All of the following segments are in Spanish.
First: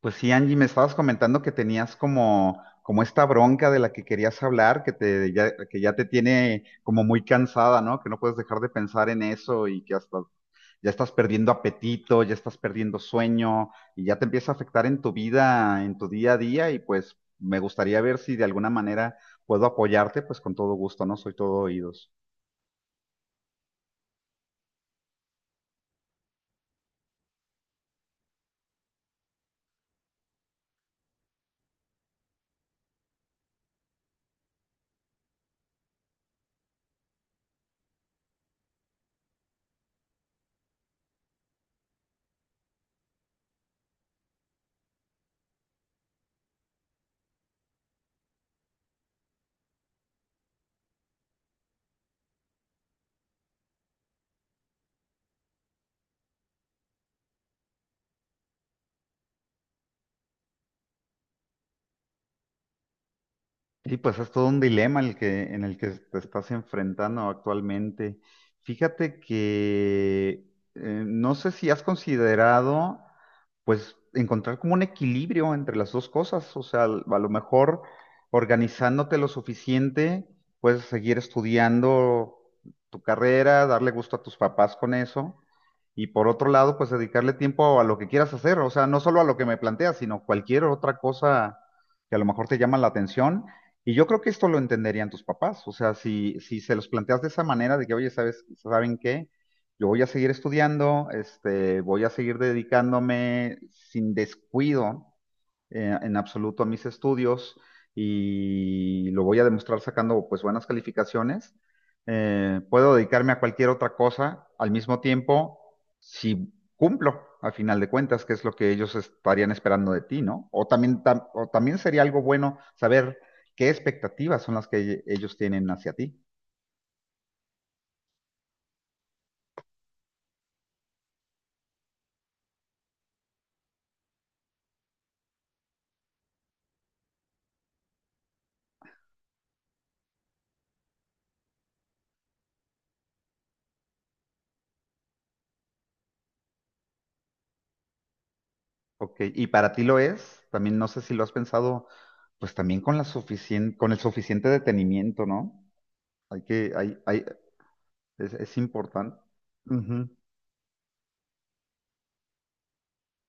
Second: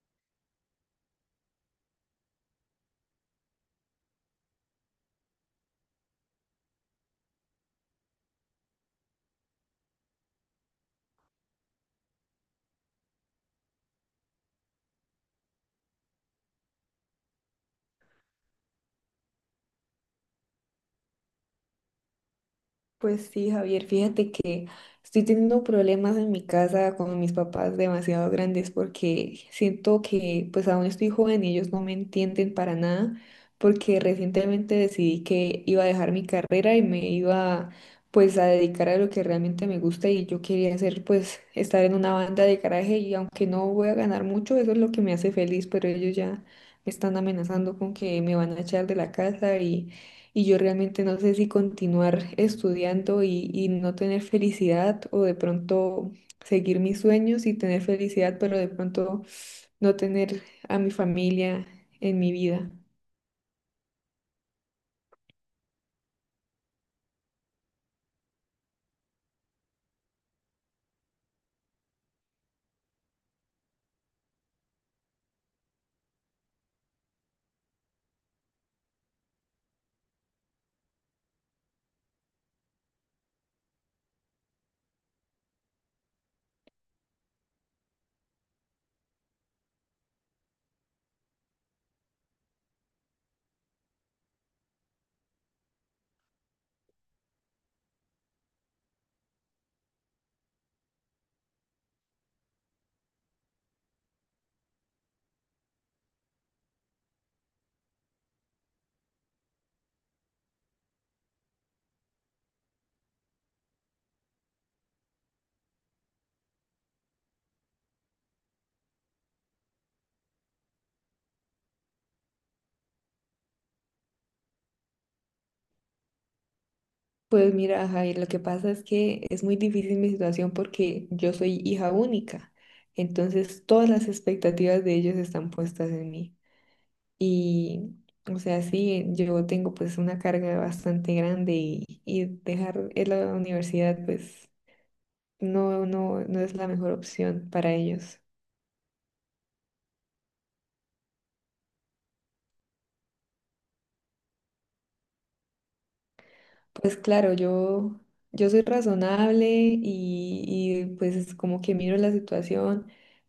Pues sí, Angie, me estabas comentando que tenías como esta bronca de la que querías hablar, que ya te tiene como muy cansada, ¿no? Que no puedes dejar de pensar en eso y que hasta ya estás perdiendo apetito, ya estás perdiendo sueño y ya te empieza a afectar en tu vida, en tu día a día y pues me gustaría ver si de alguna manera puedo apoyarte, pues con todo gusto, ¿no? Soy todo oídos. Pues sí, Javier, fíjate que estoy teniendo problemas en mi casa con mis papás demasiado grandes porque siento que pues aún estoy joven y ellos no me entienden para nada porque recientemente decidí que iba a dejar mi carrera y me iba pues a dedicar a lo que realmente me gusta y yo quería hacer pues estar en una banda de garaje y aunque no voy a ganar mucho, eso es lo que me hace feliz, pero ellos ya me están amenazando con que me van a echar de la casa y yo realmente no sé si continuar estudiando y no tener felicidad o de pronto seguir mis sueños y tener felicidad, pero de pronto no tener a mi familia en mi vida. Y pues es todo un dilema en el que te estás enfrentando actualmente. Fíjate que no sé si has considerado, pues, encontrar como un equilibrio entre las dos cosas. O sea, a lo mejor organizándote lo suficiente, puedes seguir estudiando tu carrera, darle gusto a tus papás con eso. Y por otro lado, pues dedicarle tiempo a lo que quieras hacer, o sea, no solo a lo que me planteas, sino cualquier otra cosa que a lo mejor te llama la atención y yo creo que esto lo entenderían tus papás. O sea, si se los planteas de esa manera, de que, oye, ¿saben qué? Yo voy a seguir estudiando, este, voy a seguir dedicándome sin descuido en absoluto a mis estudios y lo voy a demostrar sacando pues buenas calificaciones. Puedo dedicarme a cualquier otra cosa al mismo tiempo si cumplo, al final de cuentas, que es lo que ellos estarían esperando de ti, ¿no? O también, o también sería algo bueno saber qué expectativas son las que ellos tienen hacia ti. Pues mira, Jair, lo que pasa es que es muy difícil mi situación porque yo soy hija única, entonces todas las expectativas de ellos están puestas en mí. Y, o sea, sí, yo tengo pues una carga bastante grande y dejar la universidad pues no es la mejor opción para ellos. Ok, y para ti lo es, también no sé si lo has pensado, pues también con la con el suficiente detenimiento, ¿no? Hay que, Pues hay, claro, yo, yo es soy importante. razonable y, Ujú. y pues es como que miro la situación,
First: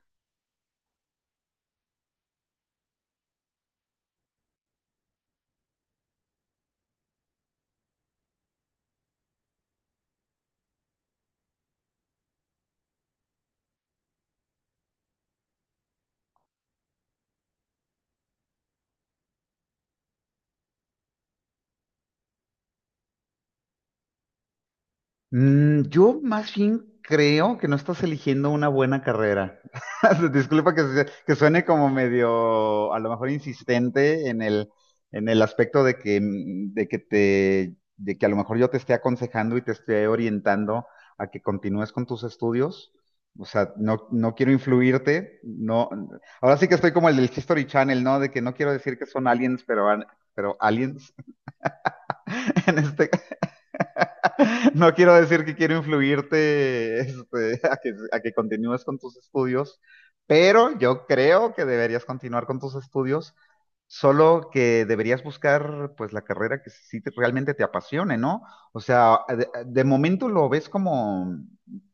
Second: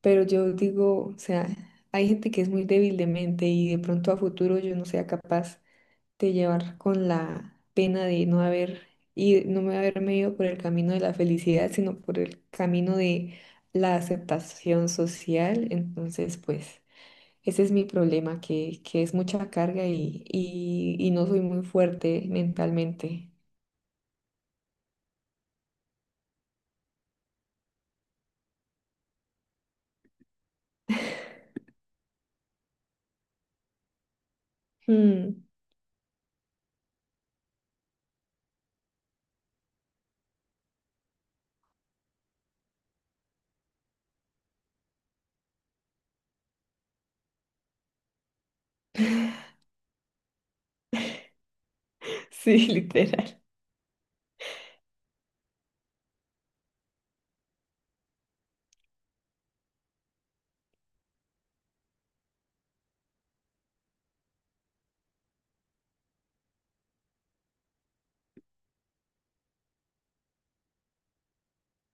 pero yo digo, o sea, hay gente que es muy débil de mente y de pronto a futuro yo no sea capaz de llevar con la pena de no haber y no me haberme ido por el camino de la felicidad, sino por el camino de la aceptación social. Entonces, pues, ese es mi problema, que es mucha carga y no soy muy fuerte mentalmente. Mm, yo más bien creo que no estás eligiendo una buena carrera. Disculpa que suene como medio, a lo mejor insistente en el Mm. aspecto de que, de que a lo mejor yo te esté aconsejando y te esté orientando a que continúes con tus estudios. O sea, no, no quiero influirte, no. Ahora sí que estoy como el del History Channel, ¿no? De que no quiero decir que son aliens, pero, pero aliens Sí, en este, literal. no quiero decir que quiero influirte este, a que continúes con tus estudios, pero yo creo que deberías continuar con tus estudios, solo que deberías buscar pues la carrera que realmente te apasione, ¿no? O sea, de momento lo ves como,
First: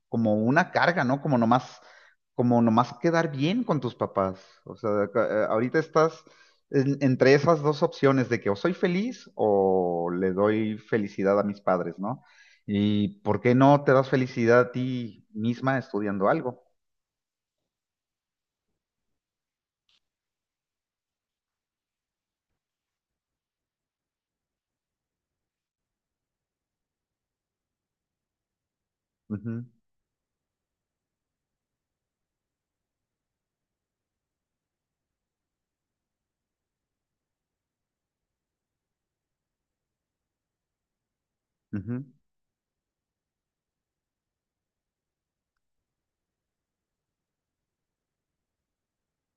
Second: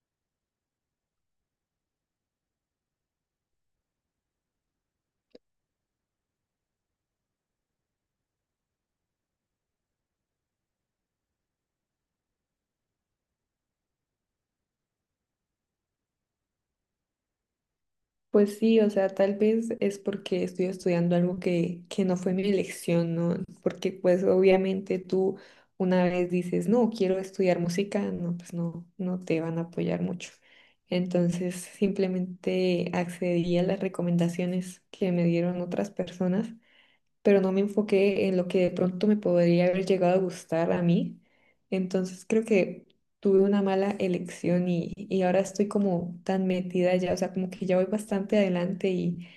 como una carga, ¿no? Como nomás quedar bien con tus papás. O sea, ahorita estás entre esas dos opciones de que o soy feliz o le doy felicidad a mis padres, ¿no? ¿Y por qué no te das felicidad a ti misma estudiando algo? Pues sí, o sea, tal vez es porque estoy estudiando algo que no fue mi elección, ¿no? Porque pues obviamente tú una vez dices, no, quiero estudiar música, no, pues no te van a apoyar mucho. Entonces simplemente accedí a las recomendaciones que me dieron otras personas, pero no me enfoqué en lo que de pronto me podría haber llegado a gustar a mí. Ujú, ujú. Entonces creo que tuve una mala elección y ahora estoy como tan metida ya, o sea, como que ya voy bastante adelante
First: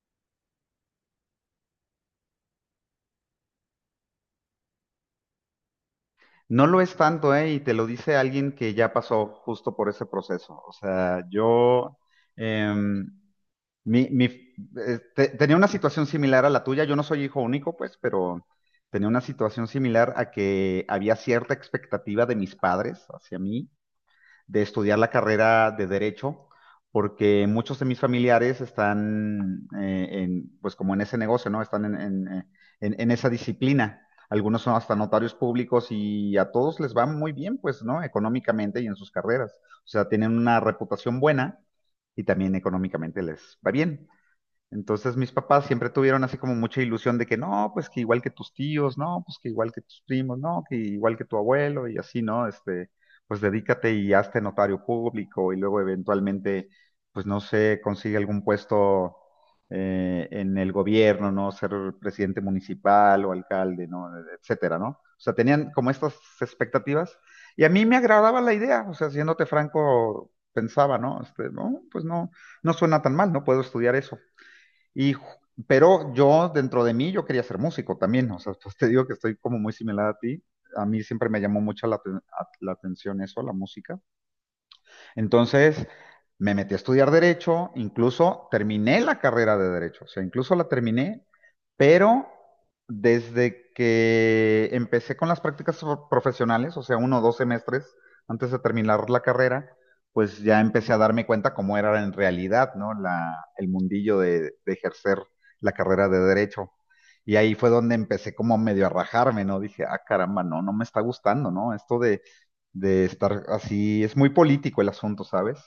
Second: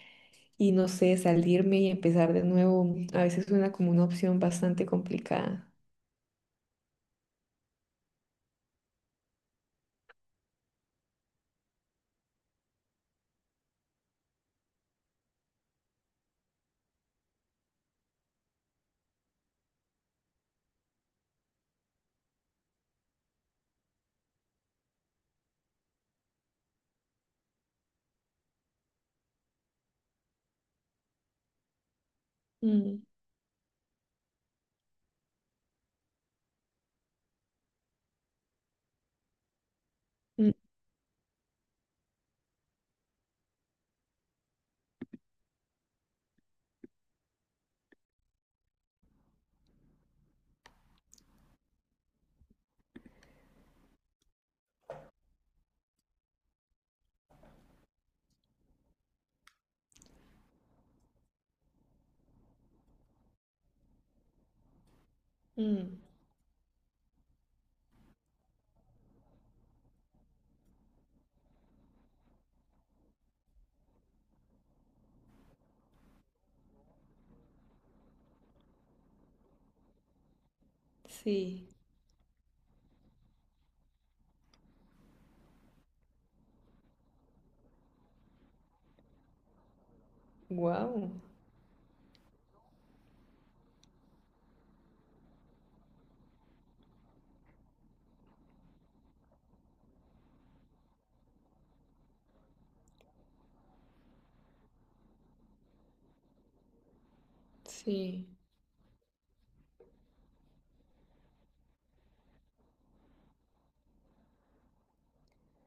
y no sé, salirme y empezar de nuevo a veces suena como una opción bastante complicada. No lo es tanto, ¿eh? Y te lo dice alguien que ya pasó justo por ese proceso. O sea, yo em, tenía una situación similar a la tuya. Yo no soy hijo único, pues, pero tenía una situación similar a que había cierta expectativa de mis padres hacia mí de estudiar la carrera de derecho, porque muchos de mis familiares están, en, pues como en ese negocio, ¿no? Están en Mm, en esa disciplina. Algunos son hasta notarios públicos y a todos les va muy bien, pues, ¿no? Económicamente y en sus carreras. O sea, tienen mm, una reputación buena y también económicamente les va bien. Entonces mis papás siempre tuvieron así como mucha ilusión de que no, pues que igual que tus tíos, no, pues que igual que tus primos, no, que igual que tu abuelo y así, ¿no? Este, pues dedícate y hazte notario público y luego eventualmente, pues no sé, consigue algún puesto en el gobierno, ¿no? Ser presidente municipal o alcalde, ¿no? Etcétera, ¿no? O sea, tenían como mm. estas expectativas y a mí me agradaba la idea, o sea, siéndote franco, pensaba, ¿no? Este, no, pues no, no suena tan mal, no puedo estudiar eso y, pero yo, dentro de mí, yo quería ser músico también, o sea, pues te digo que estoy como muy similar a ti. A mí siempre me llamó Sí. mucho la atención eso, la música. Entonces, me metí a estudiar derecho, incluso terminé la carrera de derecho, o sea, incluso la Wow. terminé, pero desde que empecé con las prácticas profesionales, o sea, uno o dos semestres antes de terminar la carrera, pues ya empecé a darme cuenta cómo era en realidad, ¿no? El mundillo de ejercer la carrera de derecho. Y ahí fue donde Sí, empecé como medio a rajarme, ¿no? Dije, ah, caramba, no, no me está gustando, ¿no? Esto de estar así, es muy político el asunto, ¿sabes?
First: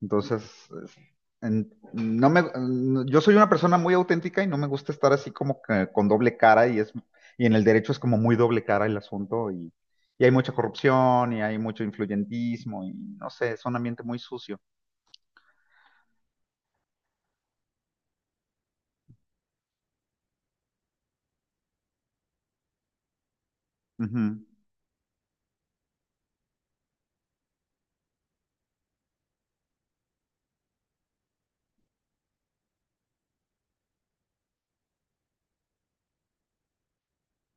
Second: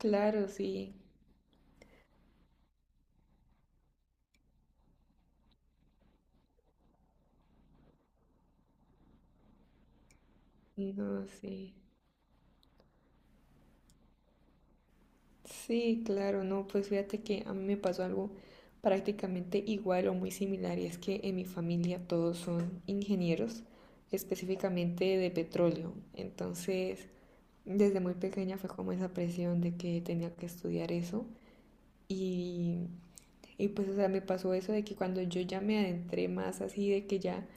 Entonces, es- sí. No me, yo soy una persona muy auténtica y no me gusta estar así como que con doble cara y es, y en el derecho es como muy doble cara el asunto y hay mucha No, corrupción y hay sí. mucho influyentismo y no sé, es un ambiente muy sucio. Sí, claro, no, pues fíjate que a mí me pasó algo prácticamente igual o muy similar y es que en mi familia todos son ingenieros, Ujú. específicamente de petróleo. Entonces, desde muy pequeña fue como esa presión de que tenía que estudiar eso y, y pues, o sea, me pasó eso de que cuando yo ya me adentré más así, de que ya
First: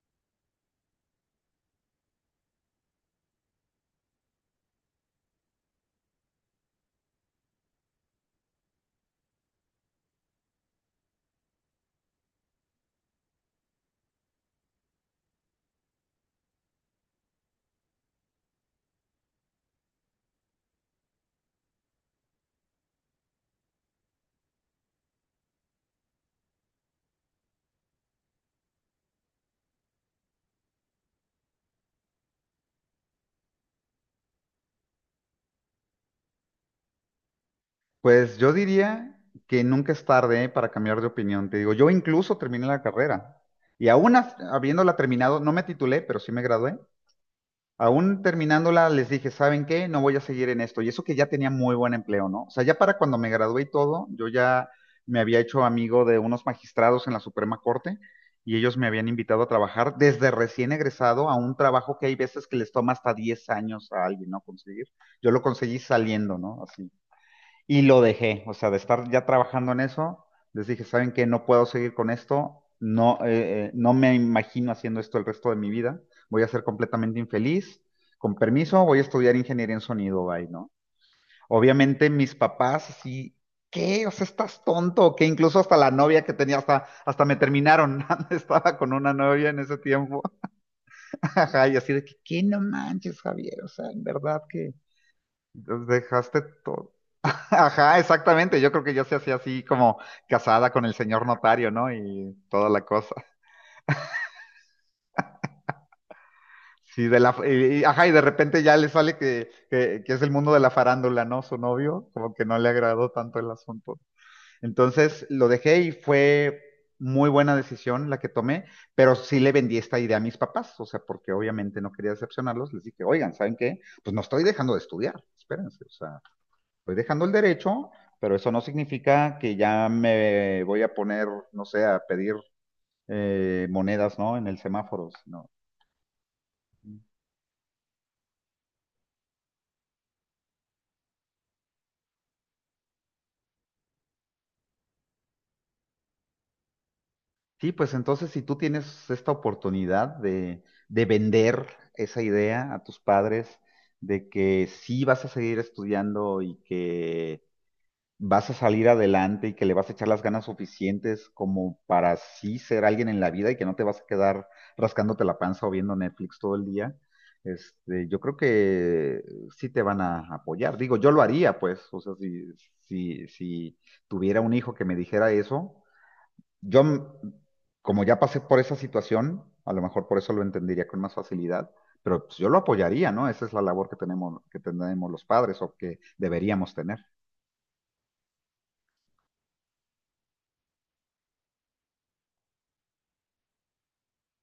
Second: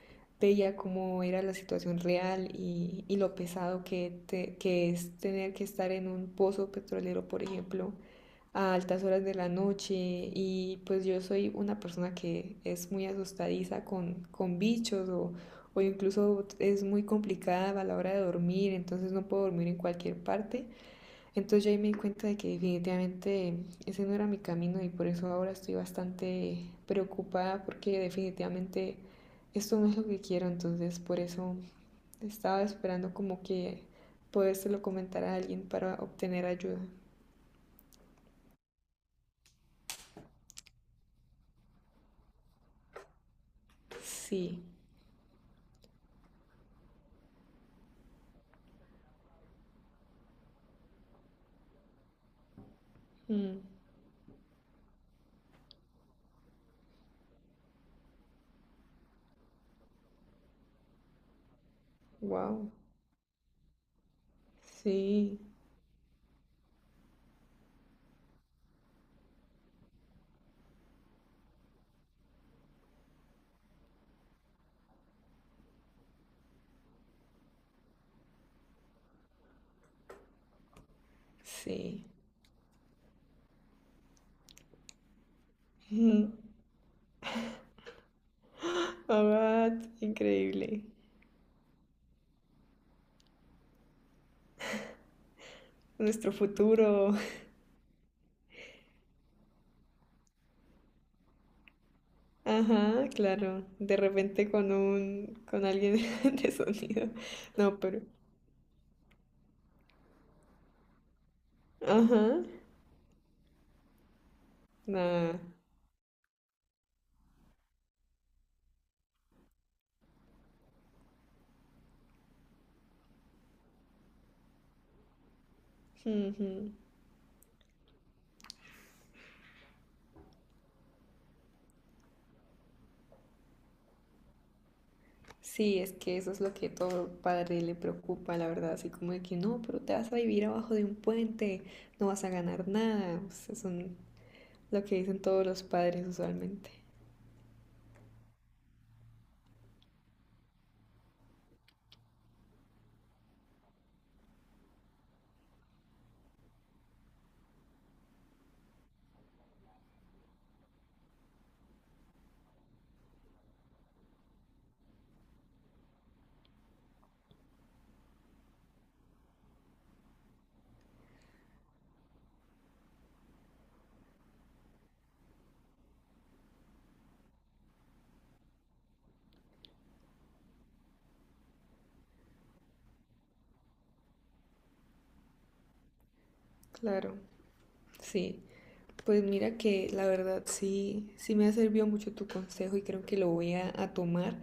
veía cómo era la situación real y lo pesado que, que es tener que estar en un pozo petrolero, por ejemplo a altas horas de la noche y pues yo soy una persona que es muy asustadiza con bichos o incluso es muy complicada a la hora de dormir, entonces no puedo dormir en cualquier parte. Entonces yo ahí me di cuenta de que definitivamente ese no era mi camino y por eso ahora estoy bastante preocupada porque definitivamente esto no es lo que quiero, entonces por eso estaba esperando como que podérselo comentar a alguien para obtener ayuda. Pues yo diría que nunca es tarde para cambiar de opinión. Te digo, yo incluso terminé la carrera y aún Sí. habiéndola terminado, no me titulé, pero sí me gradué. Aún terminándola, les dije, ¿saben qué? No voy a seguir en esto. Y eso que ya tenía muy buen empleo, ¿no? O sea, ya para cuando me Mm. gradué y todo, yo ya me había hecho amigo de unos magistrados en la Suprema Corte y ellos me habían invitado a trabajar desde recién egresado a un trabajo que hay veces que les Wow, toma hasta 10 años a alguien, ¿no? Conseguir. Yo sí, lo conseguí saliendo, ¿no? Así. Y lo dejé, o sea, de estar ya trabajando en eso, les dije, ¿saben qué? No puedo seguir con esto, no, no me imagino haciendo esto el resto de mi vida, voy a ser completamente infeliz, con permiso, voy a estudiar ingeniería en sonido, bye, ¿no? sí. Obviamente mis papás así, ¿qué? O sea, estás tonto, que incluso hasta la novia que tenía, hasta me terminaron, estaba con una novia en ese Abad, tiempo, increíble. ajá, y así de que, ¿qué no manches, Javier? O sea, en verdad que Nuestro dejaste todo. futuro. Ajá, exactamente. Yo creo que yo se hacía así como casada con el señor notario, ¿no? Y toda la Ajá, cosa. claro. De repente con un, con alguien de Sí, sonido. de la, No, y- pero. ajá, y de repente ya le sale que es el mundo de la farándula, ¿no? Su novio, Ajá. como que no le agradó tanto el asunto. Entonces Nada. lo dejé y fue muy buena decisión la que tomé, pero sí le vendí esta idea a mis papás, o sea, porque obviamente no quería decepcionarlos. Les dije, oigan, ¿saben qué? Pues no estoy dejando de estudiar, espérense, o sea. Ujú. Estoy dejando el derecho, pero eso no significa que ya me voy a poner, no sé, a pedir monedas, ¿no? En el semáforo. No. Sí, es que eso es lo que todo padre le preocupa, la verdad. Así como de que no, pero te vas a vivir abajo de un puente, no vas a ganar nada. O sea, son lo que dicen todos los padres usualmente. Sí, pues entonces si tú tienes esta oportunidad de vender esa idea a tus padres de que sí vas a seguir estudiando y que vas a salir adelante y que le vas a echar las ganas suficientes como para sí ser alguien en la vida y que no te vas a quedar rascándote la panza o viendo Netflix todo el día, este, yo creo que sí te van a apoyar. Digo, yo lo haría, pues, o sea, si tuviera un hijo que me dijera eso, yo, como ya pasé por esa situación, a lo mejor por eso lo entendería con más facilidad. Pero pues, yo lo apoyaría, ¿no? Esa es la labor que tenemos los padres o que deberíamos tener. Claro, sí. Pues mira que la verdad sí, sí me ha servido mucho tu consejo y creo que lo voy a tomar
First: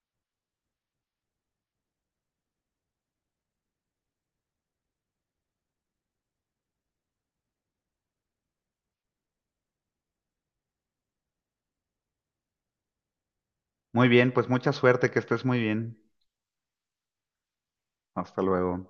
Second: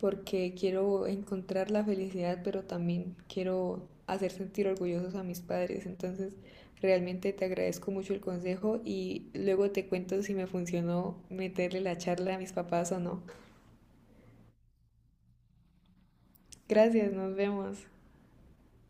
porque quiero encontrar la felicidad, pero también quiero hacer sentir orgullosos a mis padres. Entonces, realmente te agradezco mucho el consejo y luego te cuento si me funcionó meterle la charla a mis papás o no. Muy bien, pues mucha suerte, que estés muy bien. Gracias, nos vemos. Hasta luego.